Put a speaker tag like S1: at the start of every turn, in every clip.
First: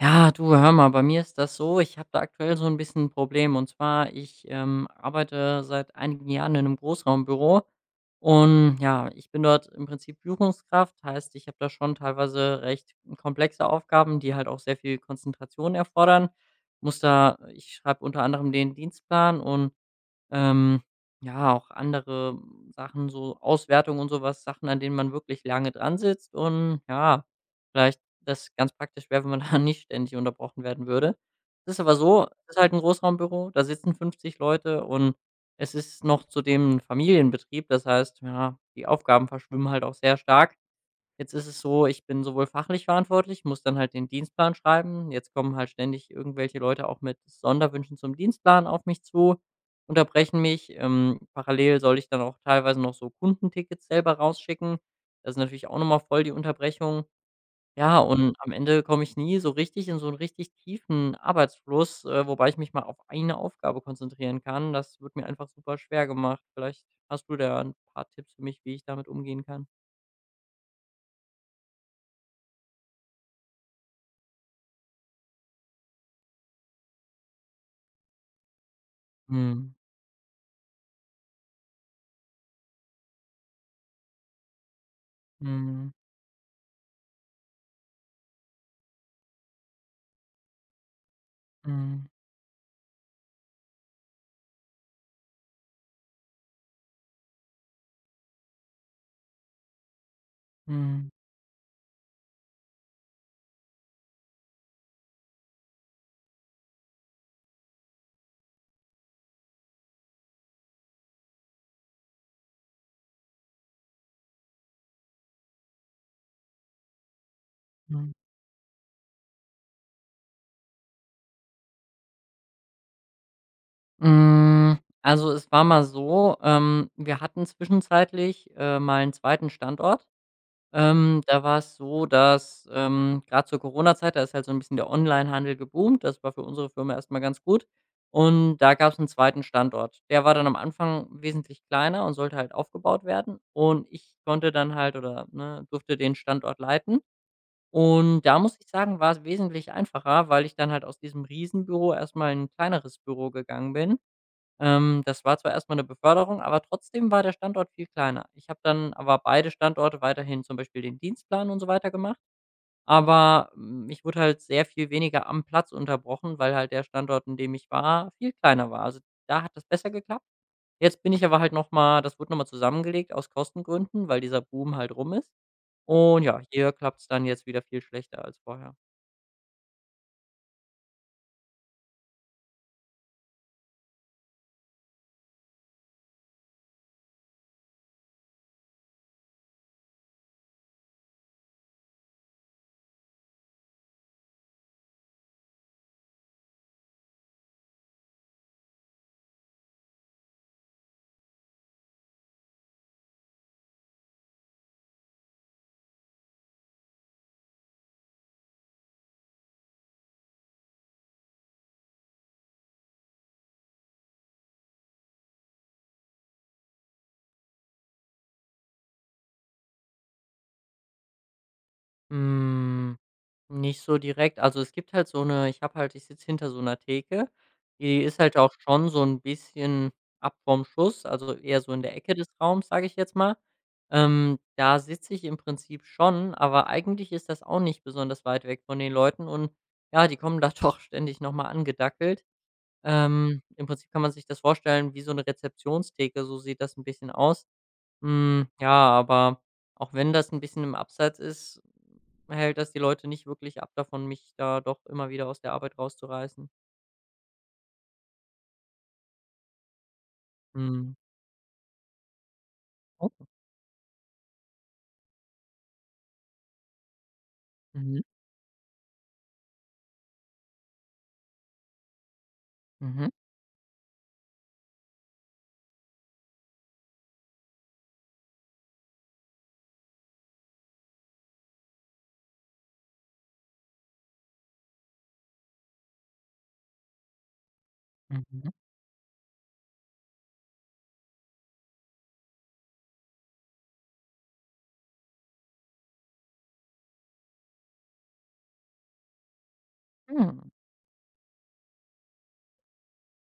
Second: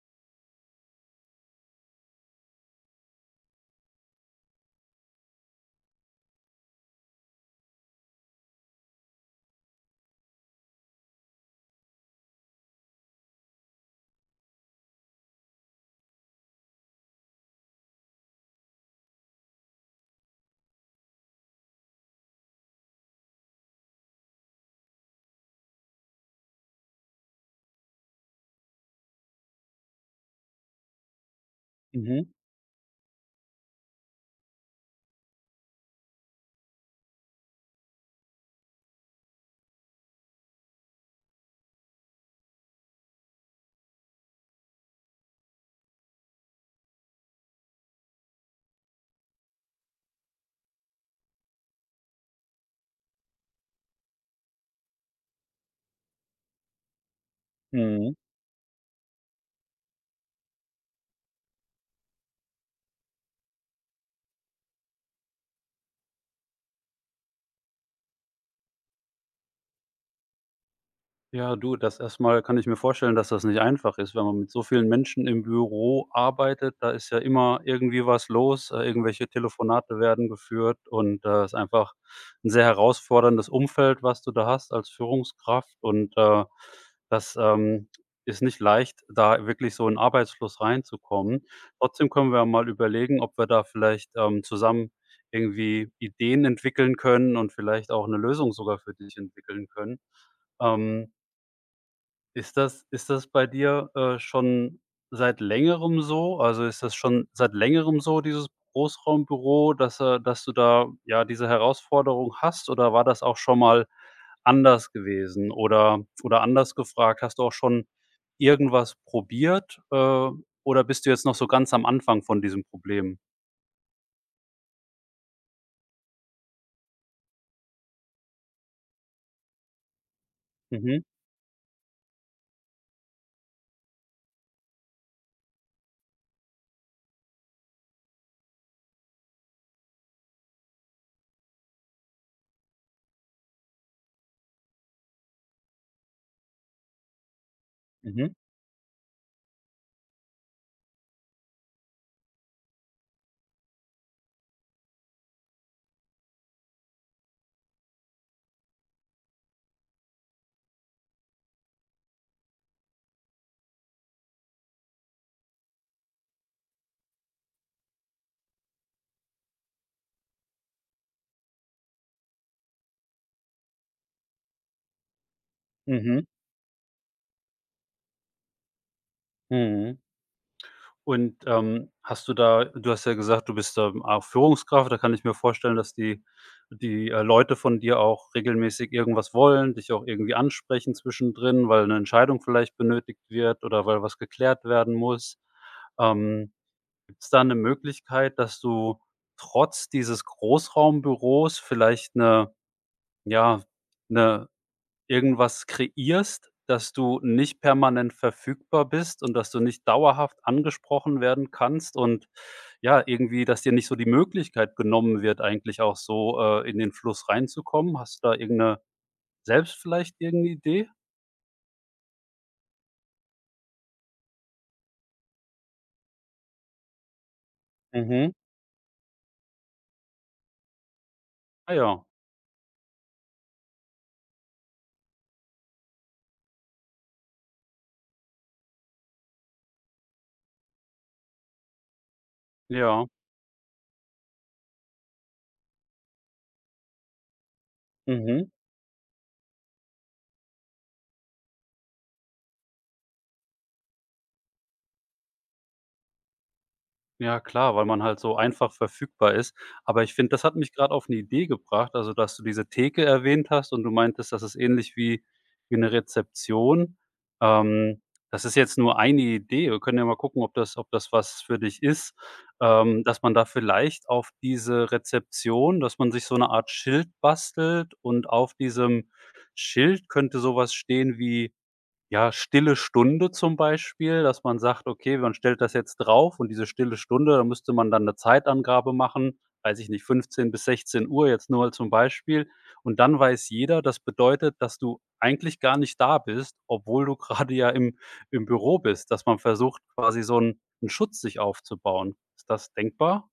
S1: Ja, du, hör mal, bei mir ist das so, ich habe da aktuell so ein bisschen ein Problem. Und zwar, ich arbeite seit einigen Jahren in einem Großraumbüro und ja, ich bin dort im Prinzip Führungskraft. Heißt, ich habe da schon teilweise recht komplexe Aufgaben, die halt auch sehr viel Konzentration erfordern. Muss da Ich schreibe unter anderem den Dienstplan und ähm, ja, auch andere Sachen, so Auswertungen und sowas Sachen, an denen man wirklich lange dran sitzt und ja, vielleicht das ganz praktisch wäre, wenn man da nicht ständig unterbrochen werden würde. Es ist aber so,
S2: Mhm,
S1: es ist halt ein Großraumbüro, da sitzen 50 Leute und es ist noch zudem 'n Familienbetrieb. Das heißt, ja, die Aufgaben verschwimmen halt auch sehr stark. Jetzt ist es so, ich bin sowohl fachlich verantwortlich, muss dann halt den Dienstplan schreiben. Jetzt kommen halt ständig irgendwelche Leute auch mit Sonderwünschen zum Dienstplan auf mich zu, unterbrechen mich. Parallel soll ich dann auch teilweise noch so Kundentickets selber rausschicken. Das ist natürlich auch nochmal voll die Unterbrechung. Ja, Mhm.
S2: mhm.
S1: Und am Ende komme ich nie so richtig in so einen richtig tiefen Arbeitsfluss, wobei ich mich mal auf eine Aufgabe konzentrieren kann. Das wird mir einfach super schwer gemacht. Vielleicht hast du da ein paar Tipps für mich, wie ich damit umgehen kann.
S2: Ja, du, das erstmal kann ich mir vorstellen, dass das nicht einfach ist, wenn man mit so vielen Menschen im Büro arbeitet. Da ist ja immer irgendwie was los, irgendwelche
S1: Mhm.
S2: Telefonate werden geführt und ist einfach ein sehr herausforderndes Umfeld, was du da hast als Führungskraft.
S1: Mhm.
S2: Das, ähm, Ist nicht leicht, da wirklich so in 'n Arbeitsfluss reinzukommen.
S1: Mhm.
S2: Trotzdem können wir ja mal überlegen, ob wir da vielleicht, zusammen irgendwie Ideen entwickeln können und vielleicht auch eine Lösung sogar für dich entwickeln können.
S1: Mhm.
S2: Ähm ist das bei dir, schon seit Längerem so? Also, ist das schon seit Längerem so, dieses Großraumbüro, dass du da, ja, diese Herausforderung hast, oder war das auch schon mal anders gewesen? Oder anders gefragt, hast du auch schon
S1: Mhm.
S2: irgendwas probiert, oder bist du jetzt noch so ganz am Anfang von diesem Problem?
S1: Also, es war mal so, wir hatten zwischenzeitlich mal einen zweiten Standort.
S2: Mhm,
S1: Da war es so, dass, grad zur Corona-Zeit, da ist halt so ein bisschen der Online-Handel geboomt. Das war für unsere Firma erst mal ganz gut. Und da gab es einen zweiten Standort. Der war dann am Anfang wesentlich kleiner und sollte halt aufgebaut werden. Und ich konnte dann halt oder, ne, durfte den Standort leiten. Und
S2: mhm,
S1: da muss ich sagen, war es wesentlich einfacher, weil ich dann halt aus diesem Riesenbüro erst mal in ein kleineres Büro gegangen bin. Das war zwar erst mal 'ne Beförderung, aber trotzdem war der Standort viel kleiner. Ich habe dann aber beide Standorte weiterhin zum Beispiel den Dienstplan und so weiter gemacht, aber, ich wurde halt sehr viel weniger am Platz unterbrochen, weil halt der Standort, in dem ich war, viel kleiner war. Also, da hat das besser geklappt. Jetzt bin ich aber halt noch mal das wurde noch mal zusammengelegt aus Kostengründen, weil dieser Boom halt rum ist. Und
S2: mhm,
S1: ja, hier klappt es dann jetzt wieder viel schlechter als vorher.
S2: mhm. Und, hast du da du hast ja gesagt, du bist, auch Führungskraft, da kann ich mir vorstellen, dass die Leute von dir auch regelmäßig irgendwas wollen, dich auch irgendwie ansprechen zwischendrin, weil eine Entscheidung vielleicht benötigt wird oder weil was geklärt werden muss. Ähm, Gibt es da eine Möglichkeit, dass du trotz dieses Großraumbüros vielleicht eine, ja, 'ne irgendwas kreierst, dass du nicht permanent verfügbar bist und dass du nicht dauerhaft angesprochen werden kannst und ja, irgendwie, dass dir nicht so die Möglichkeit genommen wird, eigentlich auch so, in den Fluss reinzukommen. Hast du da irgendeine selbst vielleicht irgendeine Idee?
S1: Hm, Nicht so direkt. Also, es gibt halt so eine ich habe halt ich sitze hinter so einer Theke, die ist
S2: Mhm.
S1: halt auch schon so ein bisschen ab vom Schuss, also eher so
S2: Ah
S1: in der
S2: ja.
S1: Ecke des Raums, sage ich jetzt mal. Da sitze ich im Prinzip schon, aber eigentlich ist das auch nicht besonders weit weg von den Leuten und ja, die kommen da doch ständig noch mal angedackelt.
S2: Ja.
S1: Im Prinzip kann man sich das vorstellen wie so eine Rezeptionstheke, so sieht das ein bisschen aus.
S2: Mhm.
S1: Ja, aber auch wenn das ein bisschen im Abseits ist, hält das die Leute nicht wirklich ab davon, mich da doch immer wieder aus der Arbeit rauszureißen.
S2: Ja klar, weil man halt so einfach verfügbar ist. Aber ich finde, das hat mich gerade
S1: Mhm.
S2: auf eine Idee gebracht, also, dass du diese Theke
S1: Oh.
S2: erwähnt hast und du meintest, das ist ähnlich wie eine Rezeption. Ähm,
S1: Mhm.
S2: Das ist jetzt nur eine Idee. Wir können ja mal gucken, ob das was für dich ist,
S1: Mhm.
S2: dass man da vielleicht auf diese Rezeption dass man sich so eine Art Schild bastelt, und auf diesem Schild könnte so was stehen wie ja, stille Stunde zum Beispiel, dass man sagt: „Okay, man stellt das jetzt drauf, und diese stille Stunde, da müsste man dann eine
S1: Mhm.
S2: Zeitangabe machen, weiß ich nicht, 15 bis 16 Uhr jetzt nur zum Beispiel. Und dann weiß jeder, das bedeutet, dass du eigentlich gar nicht da bist, obwohl du gerade ja im Büro bist, dass man versucht, quasi so
S1: Hm.
S2: einen 'n Schutz sich aufzubauen. Ist das denkbar?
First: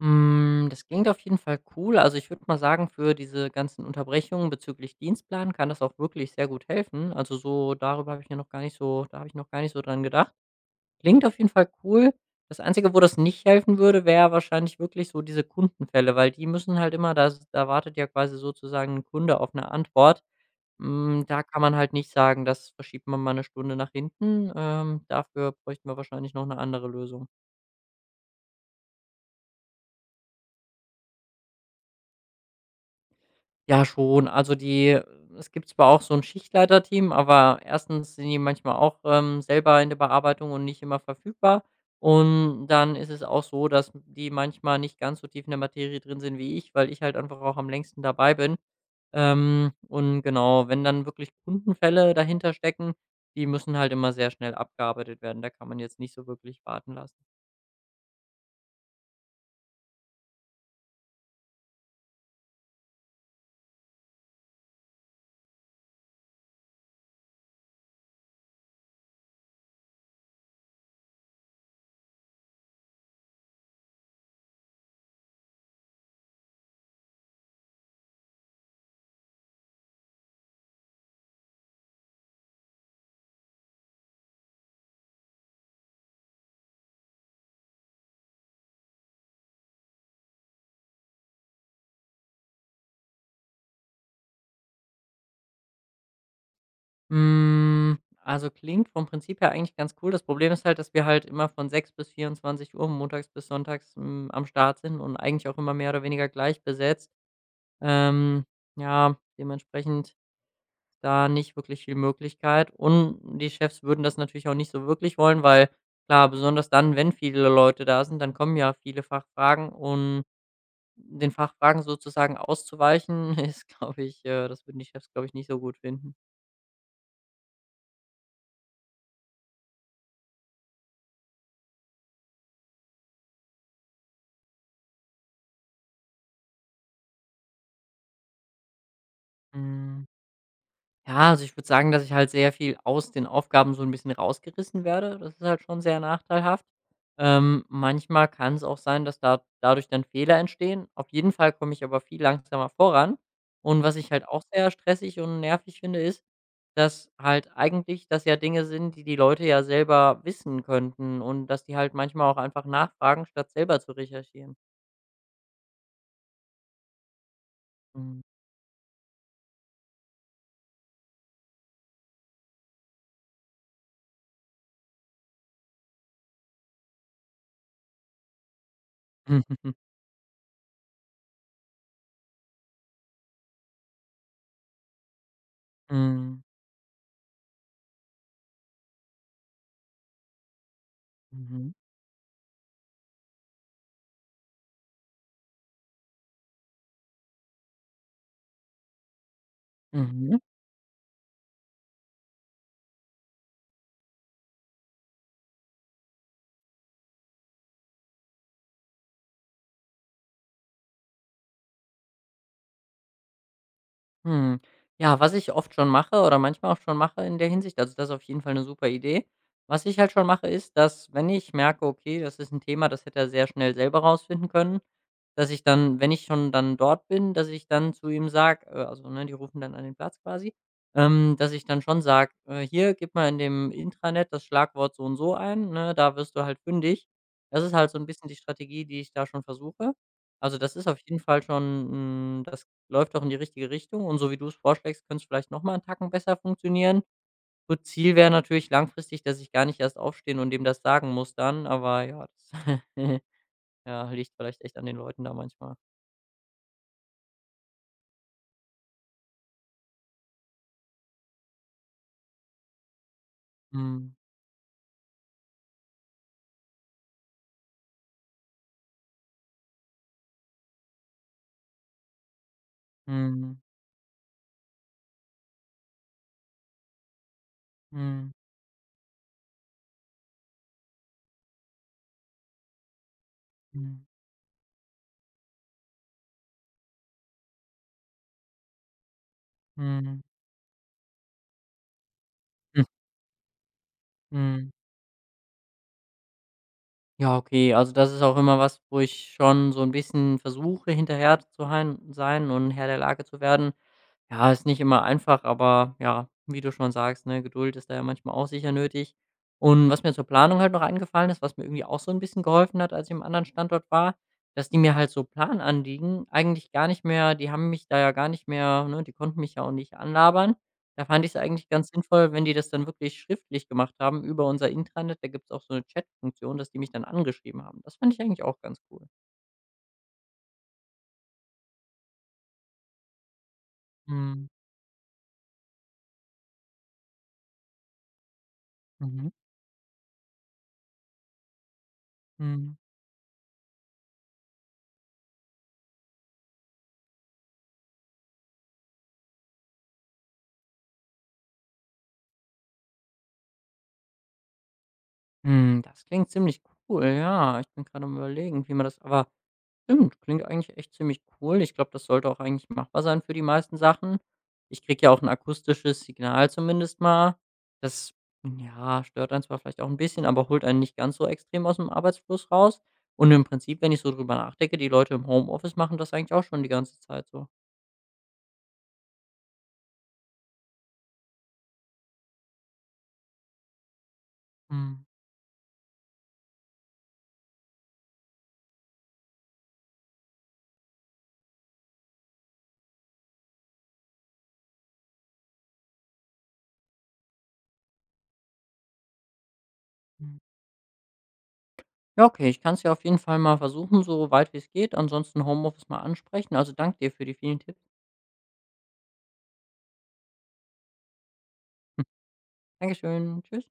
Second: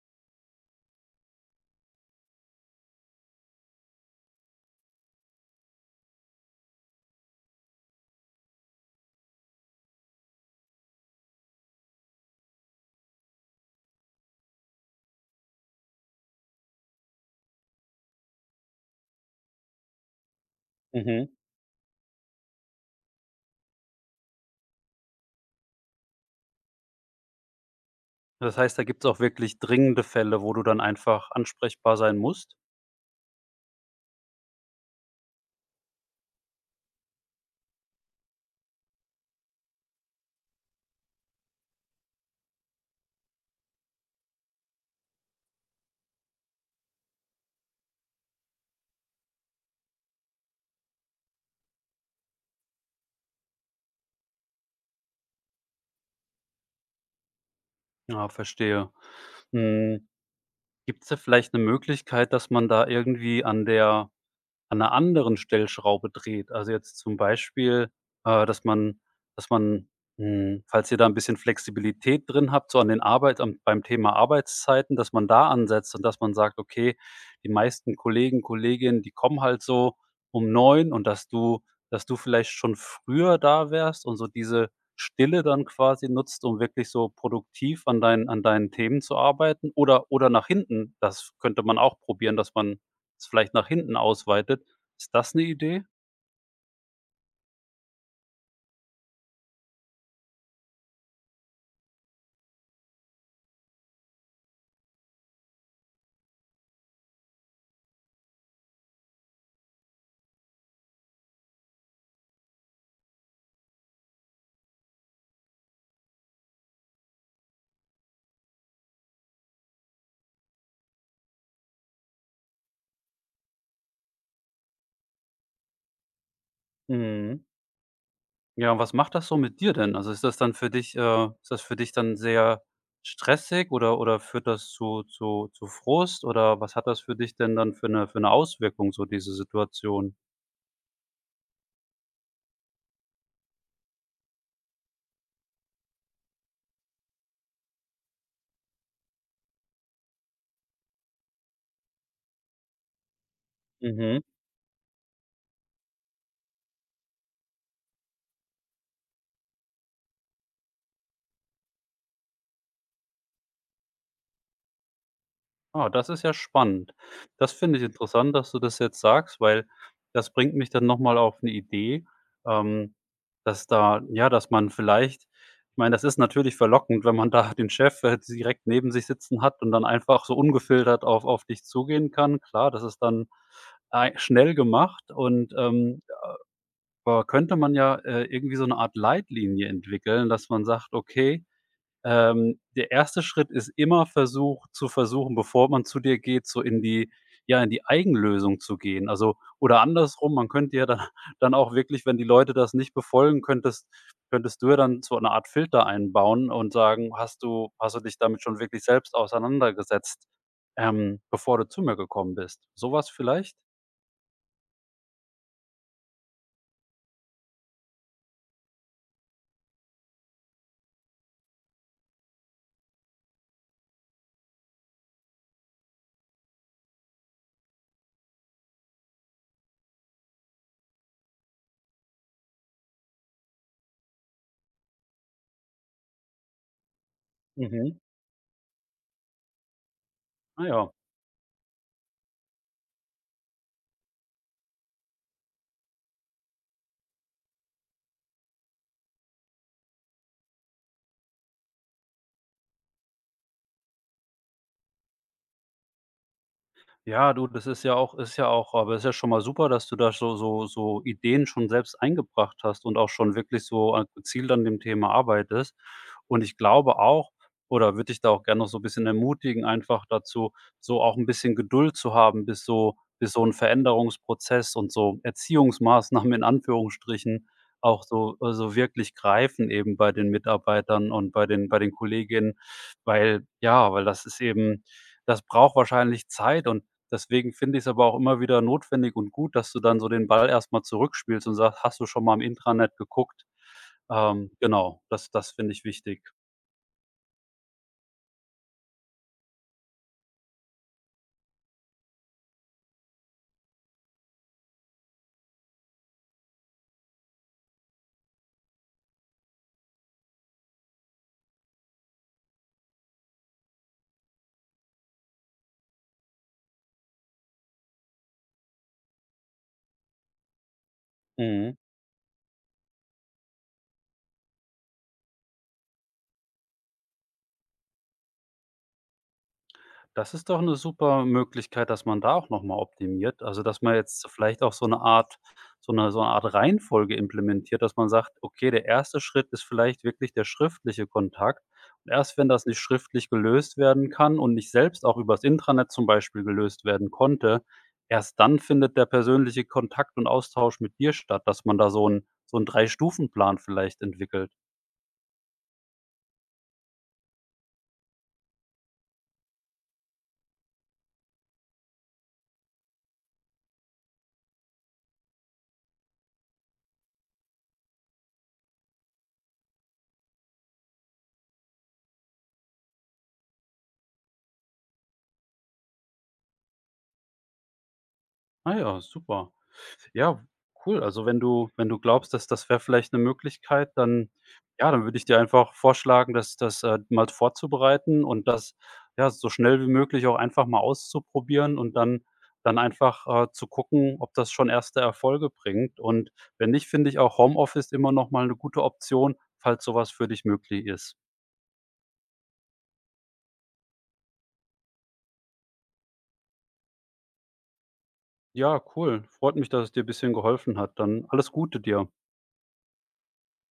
S1: Das klingt auf jeden Fall cool. Also, ich würde mal sagen, für diese ganzen Unterbrechungen bezüglich Dienstplan kann das auch wirklich sehr gut helfen. Also, so darüber habe ich mir noch gar nicht so da habe ich noch gar nicht so dran gedacht. Klingt auf jeden Fall cool. Das Einzige, wo das nicht helfen würde, wäre wahrscheinlich wirklich so diese Kundenfälle, weil die müssen halt immer das da wartet ja quasi sozusagen ein Kunde auf eine Antwort.
S2: Mhm.
S1: Da kann man halt nicht sagen, das verschiebt man mal eine Stunde nach hinten. Dafür bräuchten wir wahrscheinlich noch eine andere Lösung.
S2: Das heißt, da gibt's auch wirklich dringende Fälle, wo du dann einfach ansprechbar sein musst?
S1: Ja, schon. Also, die es gibt zwar auch so 'n Schichtleiterteam, aber erstens sind die manchmal auch, selber in der Bearbeitung und nicht immer verfügbar. Und dann ist es auch so, dass die manchmal nicht ganz so tief in der Materie drin sind wie ich, weil ich halt einfach auch am längsten dabei bin. Und genau, wenn dann wirklich Kundenfälle dahinter stecken, die müssen halt immer sehr schnell abgearbeitet werden. Da kann man jetzt nicht so wirklich warten lassen.
S2: Ja, verstehe. Hm, Gibt's da vielleicht eine Möglichkeit, dass man da irgendwie an der an einer anderen Stellschraube dreht? Also, jetzt zum Beispiel, dass man falls ihr da ein bisschen Flexibilität drin habt, so an den Arbeit am beim Thema Arbeitszeiten, dass man da ansetzt und dass man sagt: „Okay, die meisten Kollegen, Kolleginnen, die kommen halt so um neun, und dass du vielleicht schon früher da wärst und so diese Stille dann quasi nutzt, um wirklich so produktiv an deinen Themen zu arbeiten, oder nach hinten. Das könnte man auch probieren, dass man es vielleicht nach hinten ausweitet. Ist das eine Idee?
S1: Also klingt vom Prinzip her eigentlich ganz cool. Das Problem ist halt, dass wir halt immer von 6 bis 24 Uhr montags bis sonntags, am Start sind und eigentlich auch immer mehr oder weniger gleich besetzt. Ähm, ja, dementsprechend da nicht wirklich viel Möglichkeit und die Chefs würden das natürlich auch nicht so wirklich wollen, weil klar, besonders dann, wenn viele Leute da sind, dann kommen ja viele Fachfragen und den Fachfragen sozusagen auszuweichen ist, glaube ich, das würden die Chefs, glaube ich, nicht so gut finden.
S2: Mhm. Ja, und was macht das so mit dir denn? Also, ist das dann für dich ist das für dich dann sehr stressig, oder führt das zu Frust, oder was hat das für dich denn dann für eine Auswirkung, so diese
S1: Mhm.
S2: Situation?
S1: Ja, also ich würde sagen, dass ich halt sehr viel aus den Aufgaben so ein bisschen rausgerissen werde. Das ist halt schon sehr nachteilhaft. Manchmal kann es auch sein, dass da dadurch dann Fehler entstehen. Auf jeden Fall komme ich aber viel langsamer voran. Und was ich
S2: Mhm.
S1: halt auch sehr stressig und nervig finde, ist, dass halt eigentlich das ja Dinge sind, die die Leute ja selber wissen könnten und dass die halt manchmal auch einfach nachfragen, statt selber zu recherchieren.
S2: Ah, das ist ja spannend. Das finde ich
S1: Mhm.
S2: interessant, dass du das jetzt sagst, weil das bringt mich dann noch mal auf eine Idee, ähm, dass da ja, dass man vielleicht ich meine, das ist natürlich verlockend, wenn man da den Chef, direkt neben sich sitzen hat und dann einfach so ungefiltert auf dich zugehen kann. Klar, das ist dann ei schnell gemacht, und,
S1: Mhm.
S2: aber könnte man ja, irgendwie so eine Art Leitlinie entwickeln, dass man sagt: „Okay“,
S1: Mhm.
S2: der erste Schritt ist immer versuch zu versuchen, bevor man zu dir geht, so in die ja, in die Eigenlösung zu gehen. Also oder andersrum,
S1: Mhm.
S2: man könnte ja dann dann auch wirklich, wenn die Leute das nicht befolgen, könntest du ja dann so eine Art Filter einbauen und sagen: „Hast du dich damit schon wirklich selbst auseinandergesetzt, bevor du zu mir gekommen bist?“ Sowas vielleicht?
S1: Hm. Ja, was ich oft schon mache oder manchmal auch schon mache in der Hinsicht, also das ist auf jeden Fall eine super Idee. Was ich halt schon mache, ist, dass, wenn ich merke, okay, das ist ein Thema, das hätte er sehr schnell selber rausfinden können, dass ich dann, wenn ich schon dann dort bin, dass ich dann zu ihm sage, also, ne, die rufen dann an den Platz quasi, dass ich dann schon sage: hier, gib mal in dem Intranet das Schlagwort so und so ein, ne, da wirst du halt fündig." Das ist halt so
S2: Mhm.
S1: ein bisschen die Strategie, die ich da schon versuche. Also,
S2: Ah
S1: das ist
S2: ja.
S1: auf jeden Fall schon, das läuft doch in die richtige Richtung und so wie du es vorschlägst, könnte es vielleicht noch mal 'n Tacken besser funktionieren. So Ziel wäre natürlich langfristig, dass ich gar nicht erst aufstehen und dem das sagen muss dann, aber ja, das ja, liegt vielleicht echt an den Leuten da manchmal.
S2: Ja, du, das ist ja auch aber ist ja schon mal super, dass du da so Ideen schon selbst eingebracht hast und auch schon wirklich so a
S1: Mhm.
S2: gezielt an dem Thema arbeitest. Und ich glaube auch oder würde ich da auch gerne noch so ein bisschen ermutigen, einfach dazu, so auch ein bisschen Geduld zu haben, bis so ein
S1: Mhm.
S2: Veränderungsprozess und so Erziehungsmaßnahmen in Anführungsstrichen auch
S1: Mhm.
S2: so so wirklich greifen eben bei den Mitarbeitern und bei den Kolleginnen, weil ja, weil
S1: Mhm.
S2: das ist eben das braucht wahrscheinlich Zeit, und deswegen finde ich es aber auch immer wieder notwendig und gut, dass du dann so den Ball erstmal zurückspielst und sagst: „Hast du schon mal im
S1: Mhm.
S2: Intranet geguckt?“
S1: Mhm.
S2: Genau, das finde ich wichtig.
S1: Ja, okay. Also, das ist auch immer was, wo ich schon so ein bisschen versuche, hinterher zu hein sein und Herr der Lage zu werden. Ja, ist nicht immer einfach, aber ja, wie du schon sagst, ne, Geduld ist da ja manchmal auch sicher nötig. Und was mir zur Planung halt noch eingefallen ist, was mir irgendwie auch so ein bisschen geholfen hat, als ich im anderen Standort war, dass die mir halt so Plananliegen eigentlich gar nicht mehr die haben mich da ja gar nicht mehr ne, die konnten mich ja auch nicht anlabern. Da fand ich es eigentlich
S2: Mhm.
S1: ganz sinnvoll, wenn die das dann wirklich schriftlich gemacht haben über unser Intranet. Da gibt's auch so eine Chat-Funktion, dass die mich dann angeschrieben haben. Das fand ich eigentlich auch ganz cool.
S2: Das ist doch eine super Möglichkeit, dass man da auch noch mal optimiert. Also, dass man jetzt
S1: Mhm.
S2: vielleicht auch so eine Art so eine Art Reihenfolge implementiert, dass man sagt: „Okay, der erste
S1: Mhm.
S2: Schritt ist vielleicht wirklich der schriftliche Kontakt. Und erst
S1: Mhm.
S2: wenn das
S1: Mhm.
S2: nicht schriftlich gelöst werden kann und nicht selbst auch übers Intranet zum Beispiel gelöst werden konnte, erst dann findet der persönliche Kontakt und Austausch mit dir statt“, dass man da so 'n 3 Stufenplan vielleicht entwickelt.
S1: Das klingt ziemlich cool, ja. Ich bin gerade am Überlegen, wie man das aber Stimmt, klingt eigentlich echt ziemlich cool. Ich glaube, das sollte auch eigentlich machbar sein für die meisten Sachen. Ich kriege ja auch ein akustisches Signal zumindest mal. Das, ja, stört einen zwar vielleicht auch ein bisschen, aber holt einen nicht ganz so extrem aus dem Arbeitsfluss raus. Und im Prinzip, wenn ich so drüber nachdenke, die Leute im Homeoffice machen das eigentlich auch schon die ganze Zeit so.
S2: Ah ja, super. Ja, cool. Also, wenn du glaubst, dass das wäre vielleicht eine Möglichkeit, dann ja, dann
S1: Mhm.
S2: würde ich dir einfach vorschlagen, das mal vorzubereiten, und das, ja, so schnell wie möglich auch einfach mal auszuprobieren, und dann einfach, zu gucken, ob das schon erste Erfolge bringt. Und wenn nicht, finde ich auch Homeoffice immer noch mal eine gute Option, falls sowas für
S1: Mhm.
S2: dich möglich ist.
S1: Ja, okay, ich kann es ja auf jeden Fall mal versuchen, so weit wie es geht. Ansonsten Homeoffice mal ansprechen. Also, danke dir für die vielen Tipps.
S2: Ja, cool. Freut mich, dass es dir ein bisschen geholfen hat. Dann alles Gute dir.
S1: Dankeschön. Tschüss.